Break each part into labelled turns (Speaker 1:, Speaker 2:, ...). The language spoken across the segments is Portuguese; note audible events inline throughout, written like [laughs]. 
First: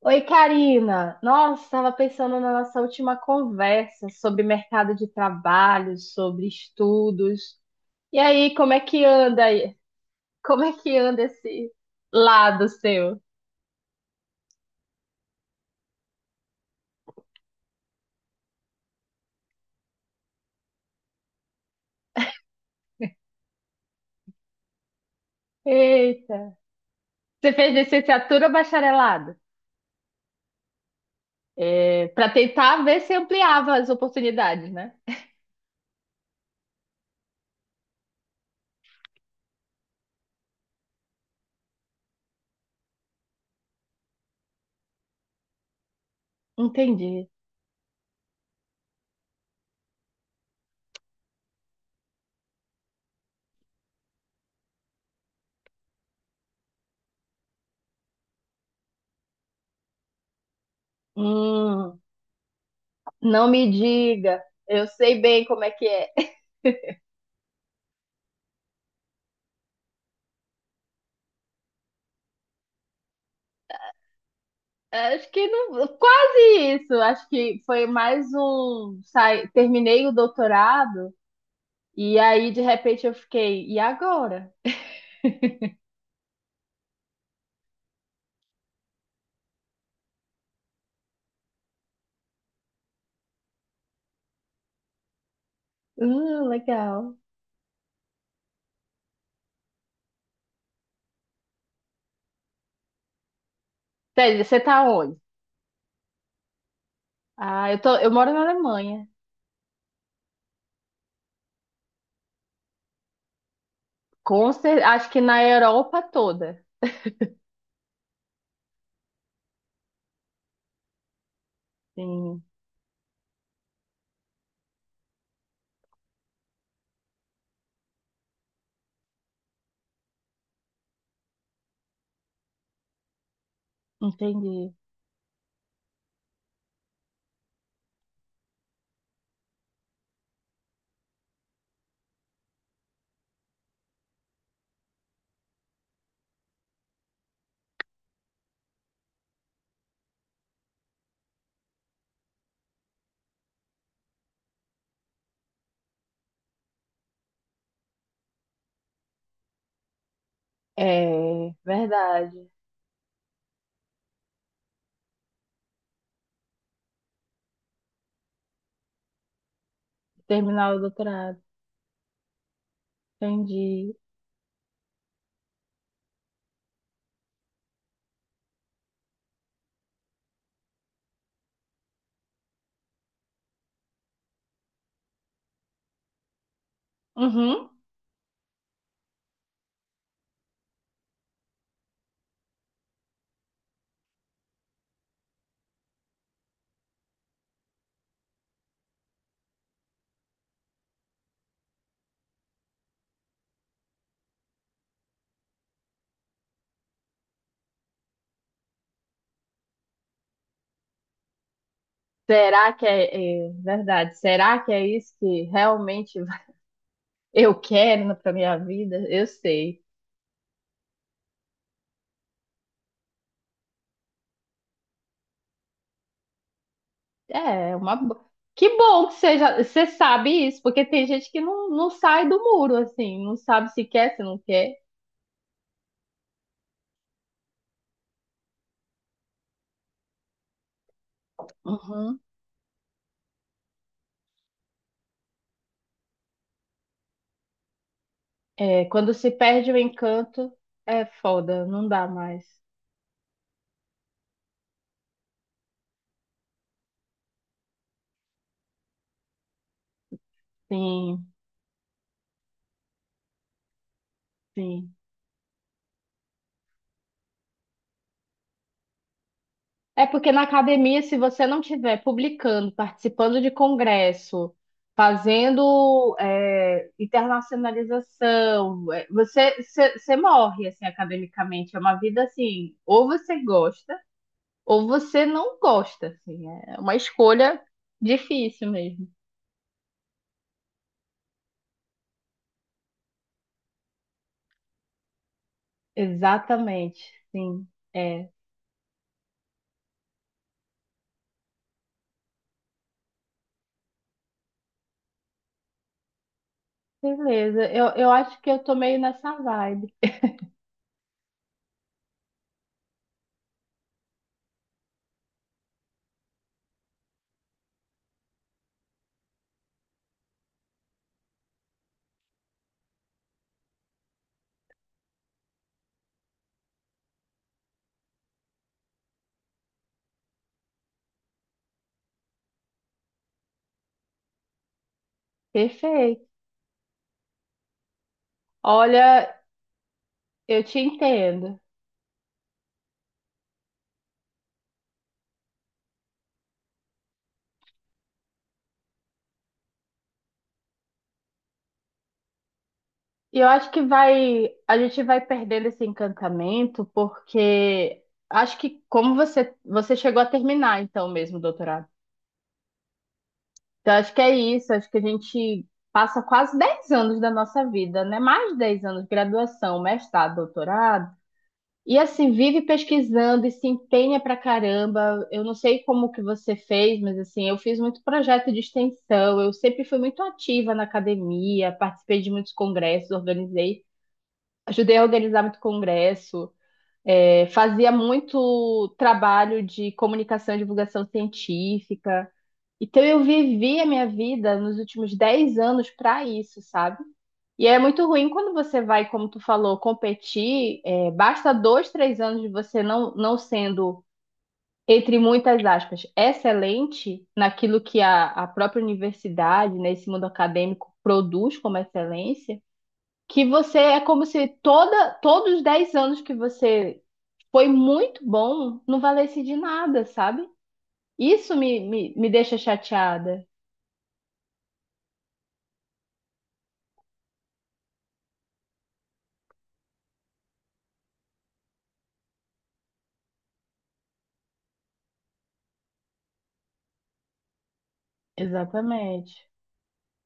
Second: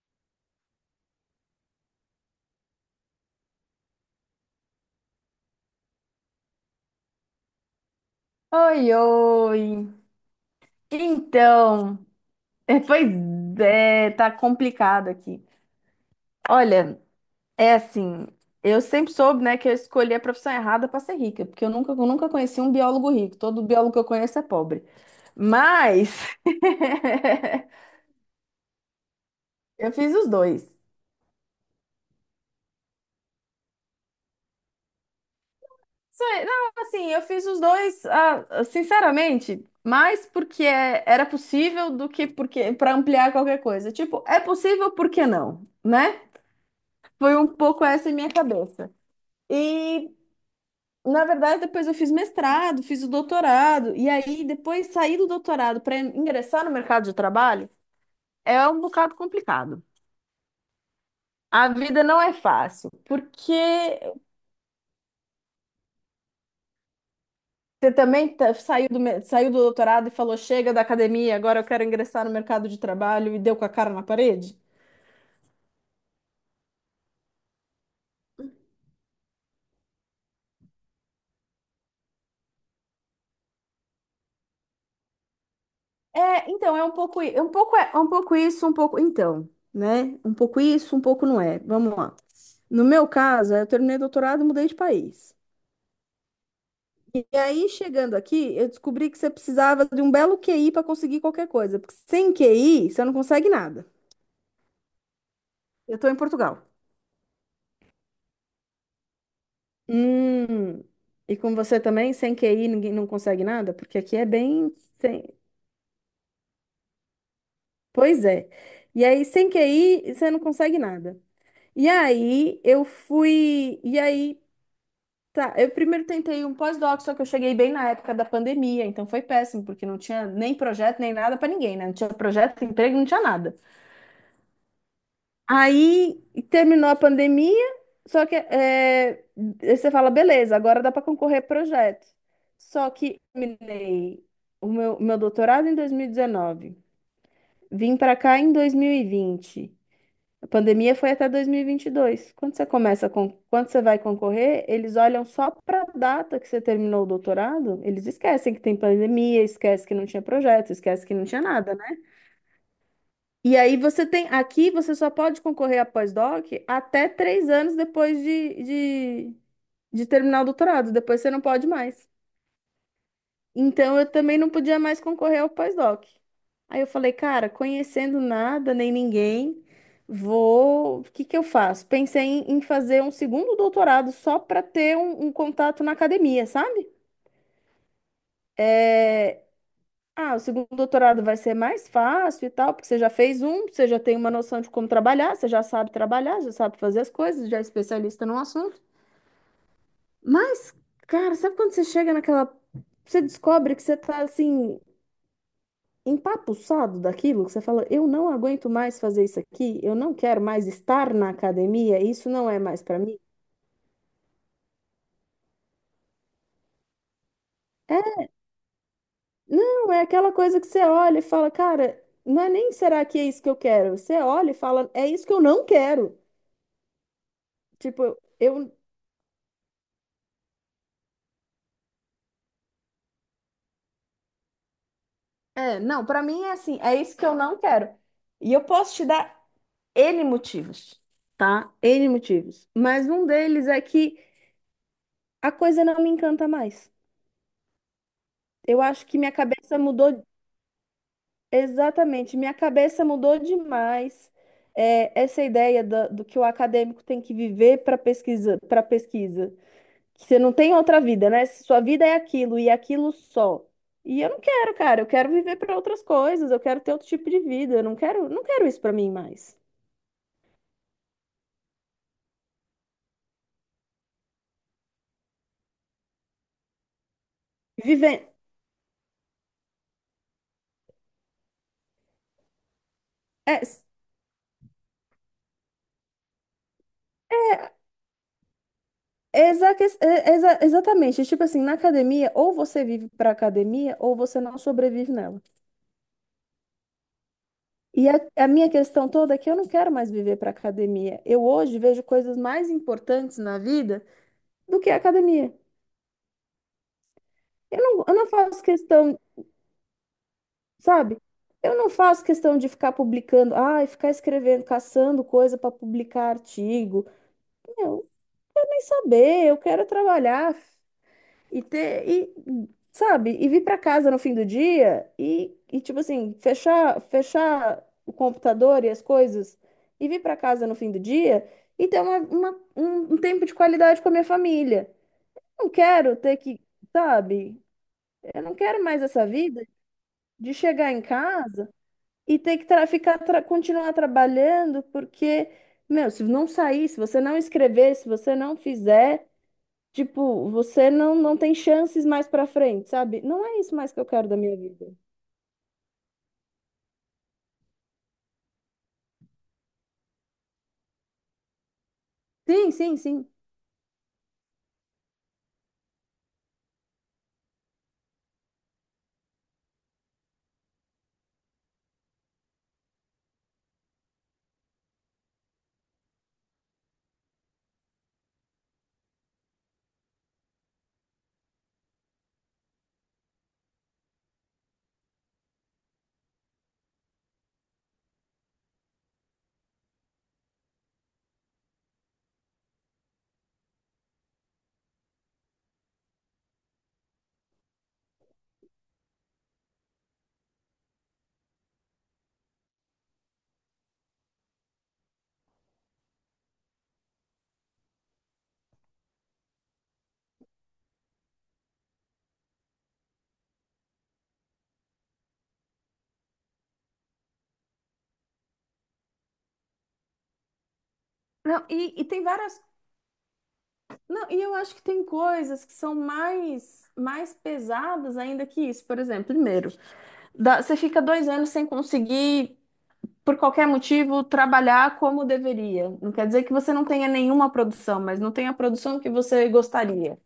Speaker 1: Oi, Karina. Nossa, estava pensando na nossa última conversa sobre mercado de trabalho, sobre estudos. E aí, como é
Speaker 2: Oi,
Speaker 1: que anda
Speaker 2: oi.
Speaker 1: aí? Como é que anda esse
Speaker 2: Então, [laughs]
Speaker 1: lado
Speaker 2: é, pois
Speaker 1: seu?
Speaker 2: tá complicado aqui. Olha, é assim, eu sempre soube, né, que eu escolhi a profissão errada para ser rica, porque eu nunca conheci um biólogo rico. Todo biólogo que eu conheço é pobre. Mas
Speaker 1: Eita. Você fez
Speaker 2: [laughs]
Speaker 1: licenciatura ou bacharelado?
Speaker 2: eu fiz os dois.
Speaker 1: É, para tentar ver se ampliava as oportunidades, né?
Speaker 2: Não, assim, eu fiz os dois, ah, sinceramente, mais porque era possível do que porque para ampliar qualquer coisa. Tipo, é possível, por que não, né?
Speaker 1: Entendi.
Speaker 2: Foi um pouco essa a minha cabeça. E, na verdade, depois eu fiz mestrado, fiz o doutorado, e aí depois sair do doutorado para ingressar no mercado de trabalho é um bocado complicado. A
Speaker 1: Hum,
Speaker 2: vida não é fácil,
Speaker 1: não
Speaker 2: porque
Speaker 1: me diga. Eu sei bem como é que é.
Speaker 2: você também saiu do, saiu do doutorado e falou: chega da academia, agora eu quero ingressar no mercado de trabalho e deu com a cara na parede.
Speaker 1: Acho que não, quase isso. Acho que foi mais um. Terminei o doutorado e aí de repente eu fiquei. E agora?
Speaker 2: É, então, é um pouco, i- é um pouco, é, é um pouco isso, um pouco. Então, né? Um pouco isso, um pouco não é. Vamos lá. No meu caso, eu terminei doutorado e mudei de país.
Speaker 1: Legal.
Speaker 2: E aí, chegando aqui, eu descobri que você precisava de um belo QI para conseguir qualquer coisa, porque sem QI, você não consegue nada.
Speaker 1: Tese, você tá onde?
Speaker 2: Eu estou em Portugal.
Speaker 1: Ah, eu moro na Alemanha.
Speaker 2: Hum, e com você também, sem QI, ninguém não consegue nada? Porque aqui é bem
Speaker 1: Acho que
Speaker 2: sem...
Speaker 1: na Europa toda.
Speaker 2: Pois é. E aí, sem QI, você não consegue nada. E
Speaker 1: Sim,
Speaker 2: aí, eu fui. E aí. Tá, eu primeiro tentei um pós-doc, só que eu cheguei bem na época da pandemia, então foi péssimo, porque não tinha nem projeto, nem nada para ninguém, né? Não tinha projeto, emprego, não tinha nada.
Speaker 1: entendi.
Speaker 2: Aí terminou a pandemia, só que é, aí você fala, beleza, agora dá para concorrer a projeto. Só que terminei meu doutorado em 2019, vim para cá em 2020. A pandemia foi até 2022. Quando você vai concorrer, eles olham só para a data que você terminou o doutorado, eles esquecem que tem pandemia, esquecem que não tinha projeto, esquecem que não tinha
Speaker 1: É
Speaker 2: nada, né?
Speaker 1: verdade.
Speaker 2: Aqui você só pode concorrer a pós-doc até 3 anos depois de terminar o
Speaker 1: Terminar o
Speaker 2: doutorado, depois você não
Speaker 1: doutorado.
Speaker 2: pode mais.
Speaker 1: Entendi.
Speaker 2: Então eu também não podia mais concorrer ao pós-doc. Aí eu falei, cara, conhecendo nada nem ninguém, vou. O que que eu faço? Pensei em fazer um segundo doutorado só para ter um contato na academia, sabe?
Speaker 1: Uhum.
Speaker 2: Ah, o segundo doutorado vai ser mais fácil e tal, porque você já fez um, você já tem uma noção de como trabalhar, você já sabe trabalhar, já sabe fazer as coisas, já é especialista no assunto. Mas, cara, sabe quando você chega naquela. Você descobre que você tá assim, empapuçado daquilo, que você fala, eu não aguento mais fazer isso aqui, eu não quero mais estar na academia, isso não é
Speaker 1: Será
Speaker 2: mais
Speaker 1: que
Speaker 2: para mim.
Speaker 1: é verdade? Será que é isso que realmente [laughs] eu
Speaker 2: É,
Speaker 1: quero para minha vida? Eu sei.
Speaker 2: não, é aquela coisa que você olha e fala, cara, não é nem será que é isso que eu quero? Você olha e fala, é isso que eu não quero.
Speaker 1: É, uma.
Speaker 2: Tipo, eu,
Speaker 1: Que bom que você, já, você sabe isso, porque tem gente que não sai do muro, assim, não sabe se quer, se não quer.
Speaker 2: é, não, para mim é assim, é isso que eu não quero. E eu posso te dar N motivos, tá? N
Speaker 1: Uhum.
Speaker 2: motivos. Mas um deles é que a coisa não me encanta mais. Eu
Speaker 1: É,
Speaker 2: acho
Speaker 1: quando
Speaker 2: que
Speaker 1: se
Speaker 2: minha
Speaker 1: perde o
Speaker 2: cabeça mudou.
Speaker 1: encanto, é foda, não dá
Speaker 2: Exatamente,
Speaker 1: mais.
Speaker 2: minha cabeça mudou demais. É, essa ideia que o acadêmico tem que viver para pesquisa, que você não tem outra vida,
Speaker 1: Sim,
Speaker 2: né? Sua vida é aquilo e aquilo só. E eu não quero,
Speaker 1: sim.
Speaker 2: cara, eu quero viver para outras coisas, eu quero ter outro tipo de vida, eu não quero, não quero isso para mim mais.
Speaker 1: É porque na academia, se você não estiver publicando, participando de congresso, fazendo
Speaker 2: Viver
Speaker 1: internacionalização, você morre, assim, academicamente. É uma vida assim, ou você
Speaker 2: é,
Speaker 1: gosta, ou você não gosta, assim, é uma escolha difícil mesmo.
Speaker 2: Exa é- exa- exatamente, tipo assim, na academia, ou você vive para academia ou você não sobrevive nela.
Speaker 1: Exatamente, sim,
Speaker 2: E
Speaker 1: é.
Speaker 2: a minha questão toda é que eu não quero mais viver para academia. Eu hoje vejo coisas mais importantes na vida do que a academia.
Speaker 1: Beleza, eu, eu
Speaker 2: Eu não
Speaker 1: acho que eu
Speaker 2: faço
Speaker 1: tô meio
Speaker 2: questão,
Speaker 1: nessa vibe.
Speaker 2: sabe? Eu não faço questão de ficar publicando, ai, ficar escrevendo, caçando coisa para publicar artigo. Meu, eu nem saber, eu quero trabalhar. E ter, e, sabe, e vir para casa no fim do dia e tipo assim, fechar o computador e as coisas e vir para casa no fim do dia e ter um tempo de qualidade com a minha família. Não quero
Speaker 1: Perfeito.
Speaker 2: ter que, sabe, eu não quero mais essa
Speaker 1: Olha,
Speaker 2: vida de
Speaker 1: eu te
Speaker 2: chegar em
Speaker 1: entendo.
Speaker 2: casa e ter que tra ficar tra continuar trabalhando porque, meu, se não sair, se você não escrever, se você não fizer. Tipo, você não tem chances mais pra frente, sabe?
Speaker 1: E
Speaker 2: Não
Speaker 1: eu
Speaker 2: é
Speaker 1: acho
Speaker 2: isso
Speaker 1: que
Speaker 2: mais que eu quero da
Speaker 1: vai,
Speaker 2: minha
Speaker 1: a
Speaker 2: vida.
Speaker 1: gente vai perdendo esse encantamento porque acho que como você chegou a terminar então mesmo o doutorado.
Speaker 2: Sim, sim, sim.
Speaker 1: Então acho que é isso, acho que a gente passa quase 10 anos da nossa vida, né? Mais de 10 anos, graduação, mestrado, doutorado. E assim, vive pesquisando e se empenha pra caramba. Eu não sei como que você fez, mas assim, eu fiz muito projeto de extensão, eu sempre fui muito ativa na academia, participei de muitos congressos, organizei, ajudei a organizar muito congresso, fazia muito trabalho de comunicação e divulgação científica. Então eu vivi a minha vida nos últimos 10 anos para isso, sabe? E é muito ruim quando você vai, como tu falou, competir. Basta 2, 3 anos de você não sendo, entre muitas aspas, excelente naquilo que a própria universidade, né, esse mundo acadêmico produz como excelência, que você é como se todos os 10 anos que você foi muito bom não valesse de nada, sabe? Isso
Speaker 2: Não,
Speaker 1: me,
Speaker 2: e
Speaker 1: me,
Speaker 2: tem
Speaker 1: me deixa
Speaker 2: várias.
Speaker 1: chateada.
Speaker 2: Não, e eu acho que tem coisas que são mais pesadas ainda que isso. Por exemplo, primeiro, você fica 2 anos sem conseguir, por qualquer motivo, trabalhar como deveria. Não quer dizer que você não tenha nenhuma produção, mas não tem a produção que
Speaker 1: Exatamente.
Speaker 2: você gostaria.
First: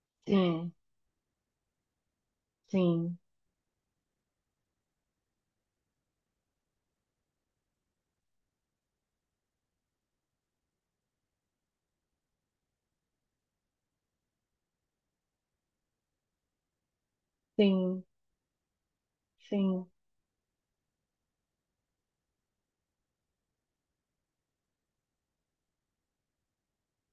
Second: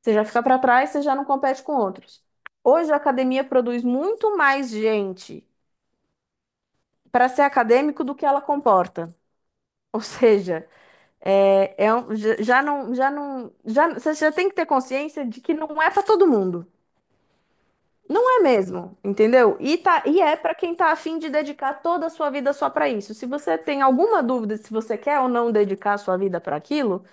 Speaker 2: Você já fica para
Speaker 1: Sim,
Speaker 2: trás, você já não compete com outros. Hoje a
Speaker 1: sim,
Speaker 2: academia produz muito mais gente para ser acadêmico do que ela comporta. Ou seja, é, é um- já já não, já não, já, você já tem que ter consciência de que não é para todo mundo.
Speaker 1: sim,
Speaker 2: Não é mesmo, entendeu? E,
Speaker 1: sim,
Speaker 2: tá, e é para quem tá afim de dedicar toda a sua vida só para isso. Se você tem alguma dúvida se você quer ou não dedicar a sua vida para aquilo,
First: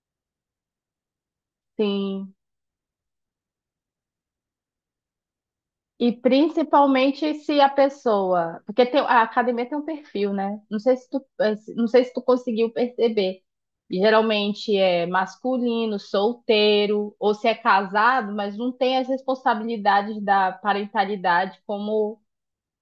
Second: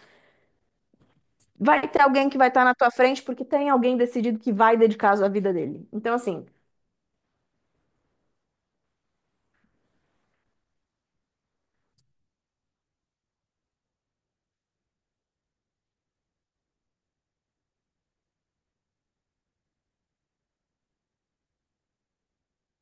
Speaker 2: vai ter alguém
Speaker 1: sim.
Speaker 2: que vai estar na tua frente porque tem alguém decidido que vai dedicar a sua vida dele.
Speaker 1: E
Speaker 2: Então, assim,
Speaker 1: principalmente se a pessoa, porque a academia tem um perfil, né? Não sei se tu, conseguiu perceber. Geralmente é masculino, solteiro, ou se é casado, mas não tem as responsabilidades da parentalidade como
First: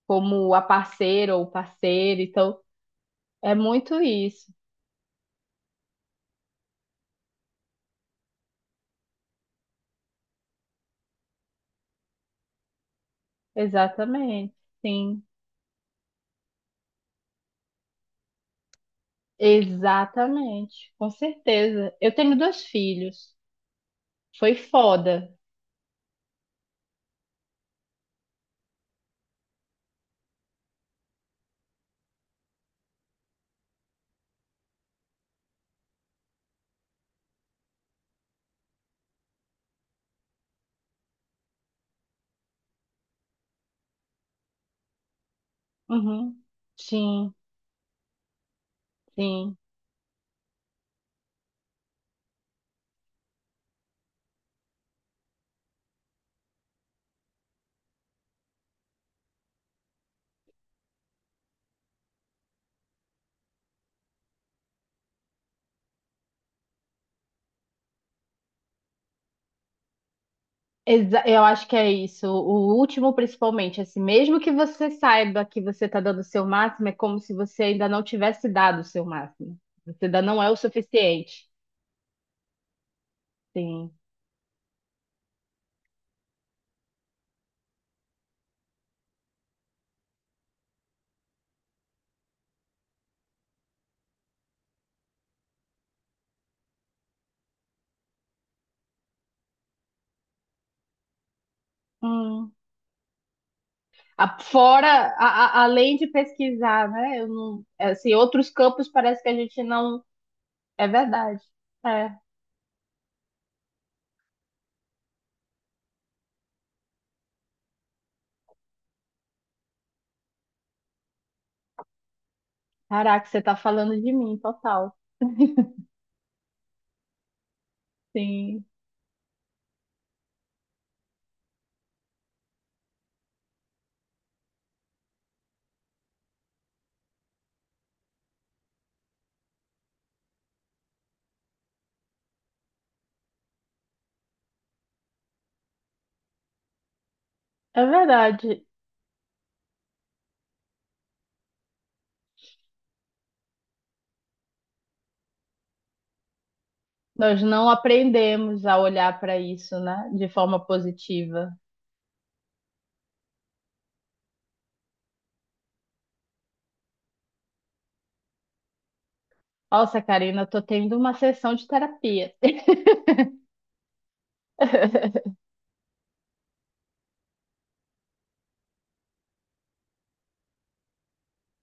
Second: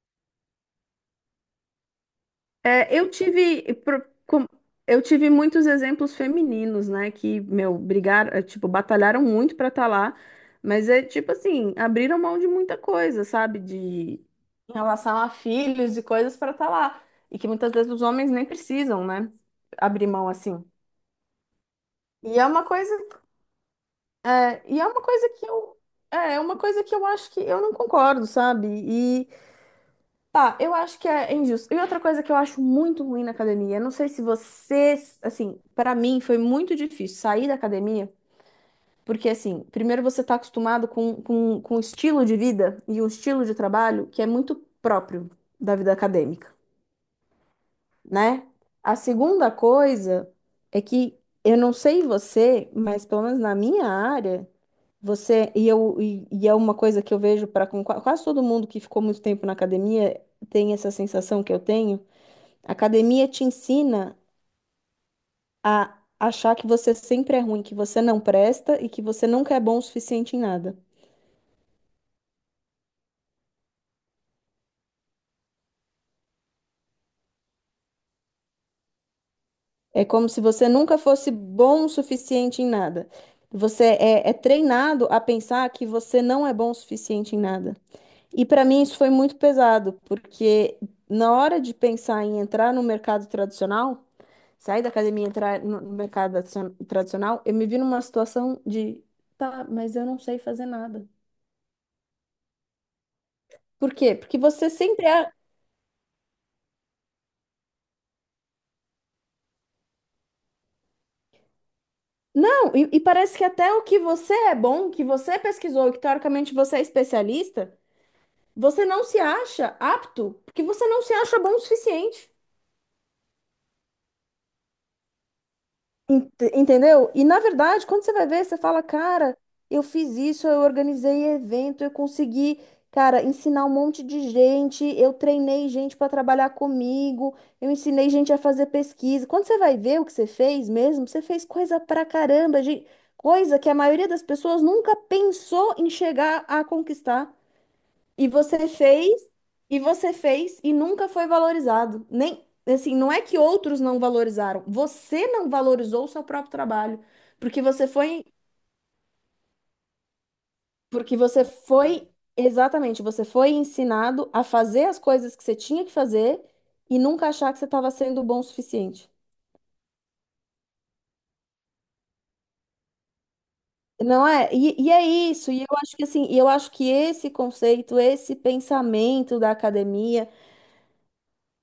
Speaker 1: como a parceira ou parceiro. Então,
Speaker 2: É, eu
Speaker 1: é
Speaker 2: tive,
Speaker 1: muito
Speaker 2: pro- com-
Speaker 1: isso.
Speaker 2: eu tive muitos exemplos femininos, né, que, meu, brigaram, é, tipo, batalharam muito pra estar lá, mas é tipo assim, abriram mão de muita coisa, sabe, de
Speaker 1: Exatamente.
Speaker 2: em relação
Speaker 1: Sim.
Speaker 2: a filhos e coisas pra estar lá, e que muitas vezes os homens nem precisam, né, abrir mão assim.
Speaker 1: Exatamente, com certeza. Eu tenho
Speaker 2: E é
Speaker 1: dois
Speaker 2: uma coisa,
Speaker 1: filhos. Foi
Speaker 2: é, e é uma
Speaker 1: foda.
Speaker 2: coisa que eu, é é uma coisa que eu acho que eu não concordo, sabe? Tá, eu acho que é injusto. E outra coisa que eu acho muito ruim na academia, eu não sei se vocês, assim, pra mim foi muito difícil sair da academia, porque assim, primeiro você tá acostumado com um estilo de vida e um estilo de trabalho que é muito próprio da vida
Speaker 1: Uhum.
Speaker 2: acadêmica,
Speaker 1: Sim,
Speaker 2: né? A segunda
Speaker 1: sim.
Speaker 2: coisa é que eu não sei você, mas pelo menos na minha área, você, e eu, e é uma coisa que eu vejo para quase todo mundo que ficou muito tempo na academia, tem essa sensação que eu tenho. A academia te ensina a achar que você sempre é ruim, que você não presta e que você nunca é bom o suficiente em nada.
Speaker 1: Eu acho que é isso. O último, principalmente, assim, mesmo que você saiba que você está dando o seu máximo, é como se você ainda não tivesse dado o seu máximo. Você
Speaker 2: É
Speaker 1: ainda
Speaker 2: como se
Speaker 1: não é o
Speaker 2: você nunca fosse
Speaker 1: suficiente.
Speaker 2: bom o suficiente em nada. Você
Speaker 1: Sim.
Speaker 2: é treinado a pensar que você não é bom o suficiente em nada. E para mim isso foi muito pesado, porque na hora de pensar em entrar no mercado tradicional, sair da academia e entrar no no tradicional, eu me vi numa situação de, tá, mas eu não sei fazer nada.
Speaker 1: Hum.
Speaker 2: Por quê? Porque você sempre
Speaker 1: Fora,
Speaker 2: é...
Speaker 1: além de pesquisar, né? Eu não, assim, outros campos parece que a gente não. É verdade. É.
Speaker 2: Não, e parece que até o que você é bom, que você pesquisou, que teoricamente você é especialista, você não se acha apto, porque você não se acha bom o suficiente.
Speaker 1: Caraca, você tá falando de mim, total.
Speaker 2: Entendeu? E na verdade, quando você vai ver, você
Speaker 1: Sim,
Speaker 2: fala, cara, eu fiz isso, eu organizei evento, eu consegui, cara, ensinar um monte de gente, eu treinei gente para trabalhar comigo, eu ensinei gente a fazer pesquisa. Quando você vai ver o que você fez mesmo, você fez coisa pra caramba, gente, coisa que a maioria das pessoas nunca pensou em chegar a conquistar.
Speaker 1: é
Speaker 2: E
Speaker 1: verdade.
Speaker 2: você fez, e nunca foi valorizado. Nem, assim, não é que outros não valorizaram. Você não valorizou o seu próprio trabalho,
Speaker 1: Nós
Speaker 2: porque
Speaker 1: não
Speaker 2: você foi,
Speaker 1: aprendemos a olhar para isso, né, de forma
Speaker 2: porque você
Speaker 1: positiva.
Speaker 2: foi, exatamente, você foi ensinado a fazer as coisas que você tinha que fazer e nunca achar que você estava sendo bom o suficiente.
Speaker 1: Nossa, Karina, eu tô tendo uma sessão de terapia.
Speaker 2: Não é? E é
Speaker 1: [laughs]
Speaker 2: isso. E eu acho que assim, e eu acho que esse conceito, esse pensamento da academia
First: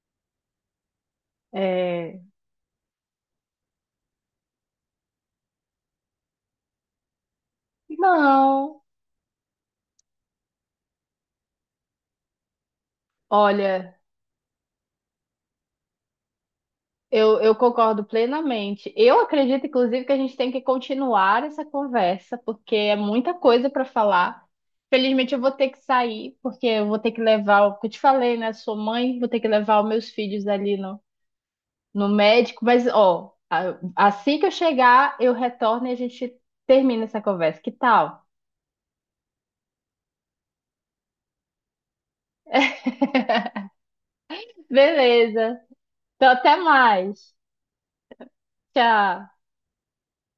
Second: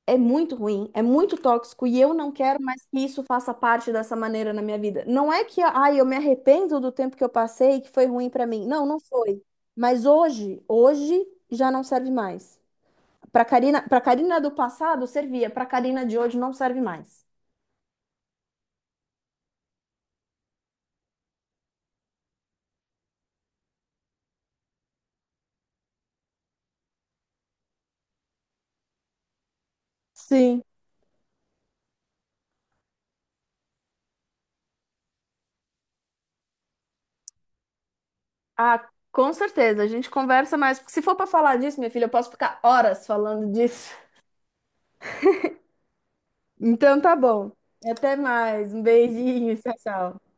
Speaker 2: é muito ruim, é muito tóxico e eu
Speaker 1: É,
Speaker 2: não quero mais que isso faça parte dessa maneira na minha vida. Não é que, ai, eu me arrependo do tempo que eu passei, que foi ruim pra mim.
Speaker 1: não,
Speaker 2: Não, não foi. Mas hoje, hoje já não serve mais. Pra Karina,
Speaker 1: olha,
Speaker 2: para Karina do passado servia, pra Karina de hoje não serve mais.
Speaker 1: eu concordo plenamente. Eu acredito, inclusive, que a gente tem que continuar essa conversa, porque é muita coisa para falar. Felizmente, eu vou ter que sair, porque eu vou ter que levar, o que eu te falei, né? Sou mãe, vou ter que levar os meus filhos
Speaker 2: Sim.
Speaker 1: ali no médico, mas ó, assim que eu chegar, eu retorno e a gente termina essa conversa. Que tal?
Speaker 2: Ah, com certeza, a gente conversa mais, porque se for pra falar disso, minha filha, eu posso ficar horas falando disso.
Speaker 1: Beleza. Então, até
Speaker 2: Então tá
Speaker 1: mais.
Speaker 2: bom. Até mais. Um
Speaker 1: Tchau.
Speaker 2: beijinho, tchau, tchau.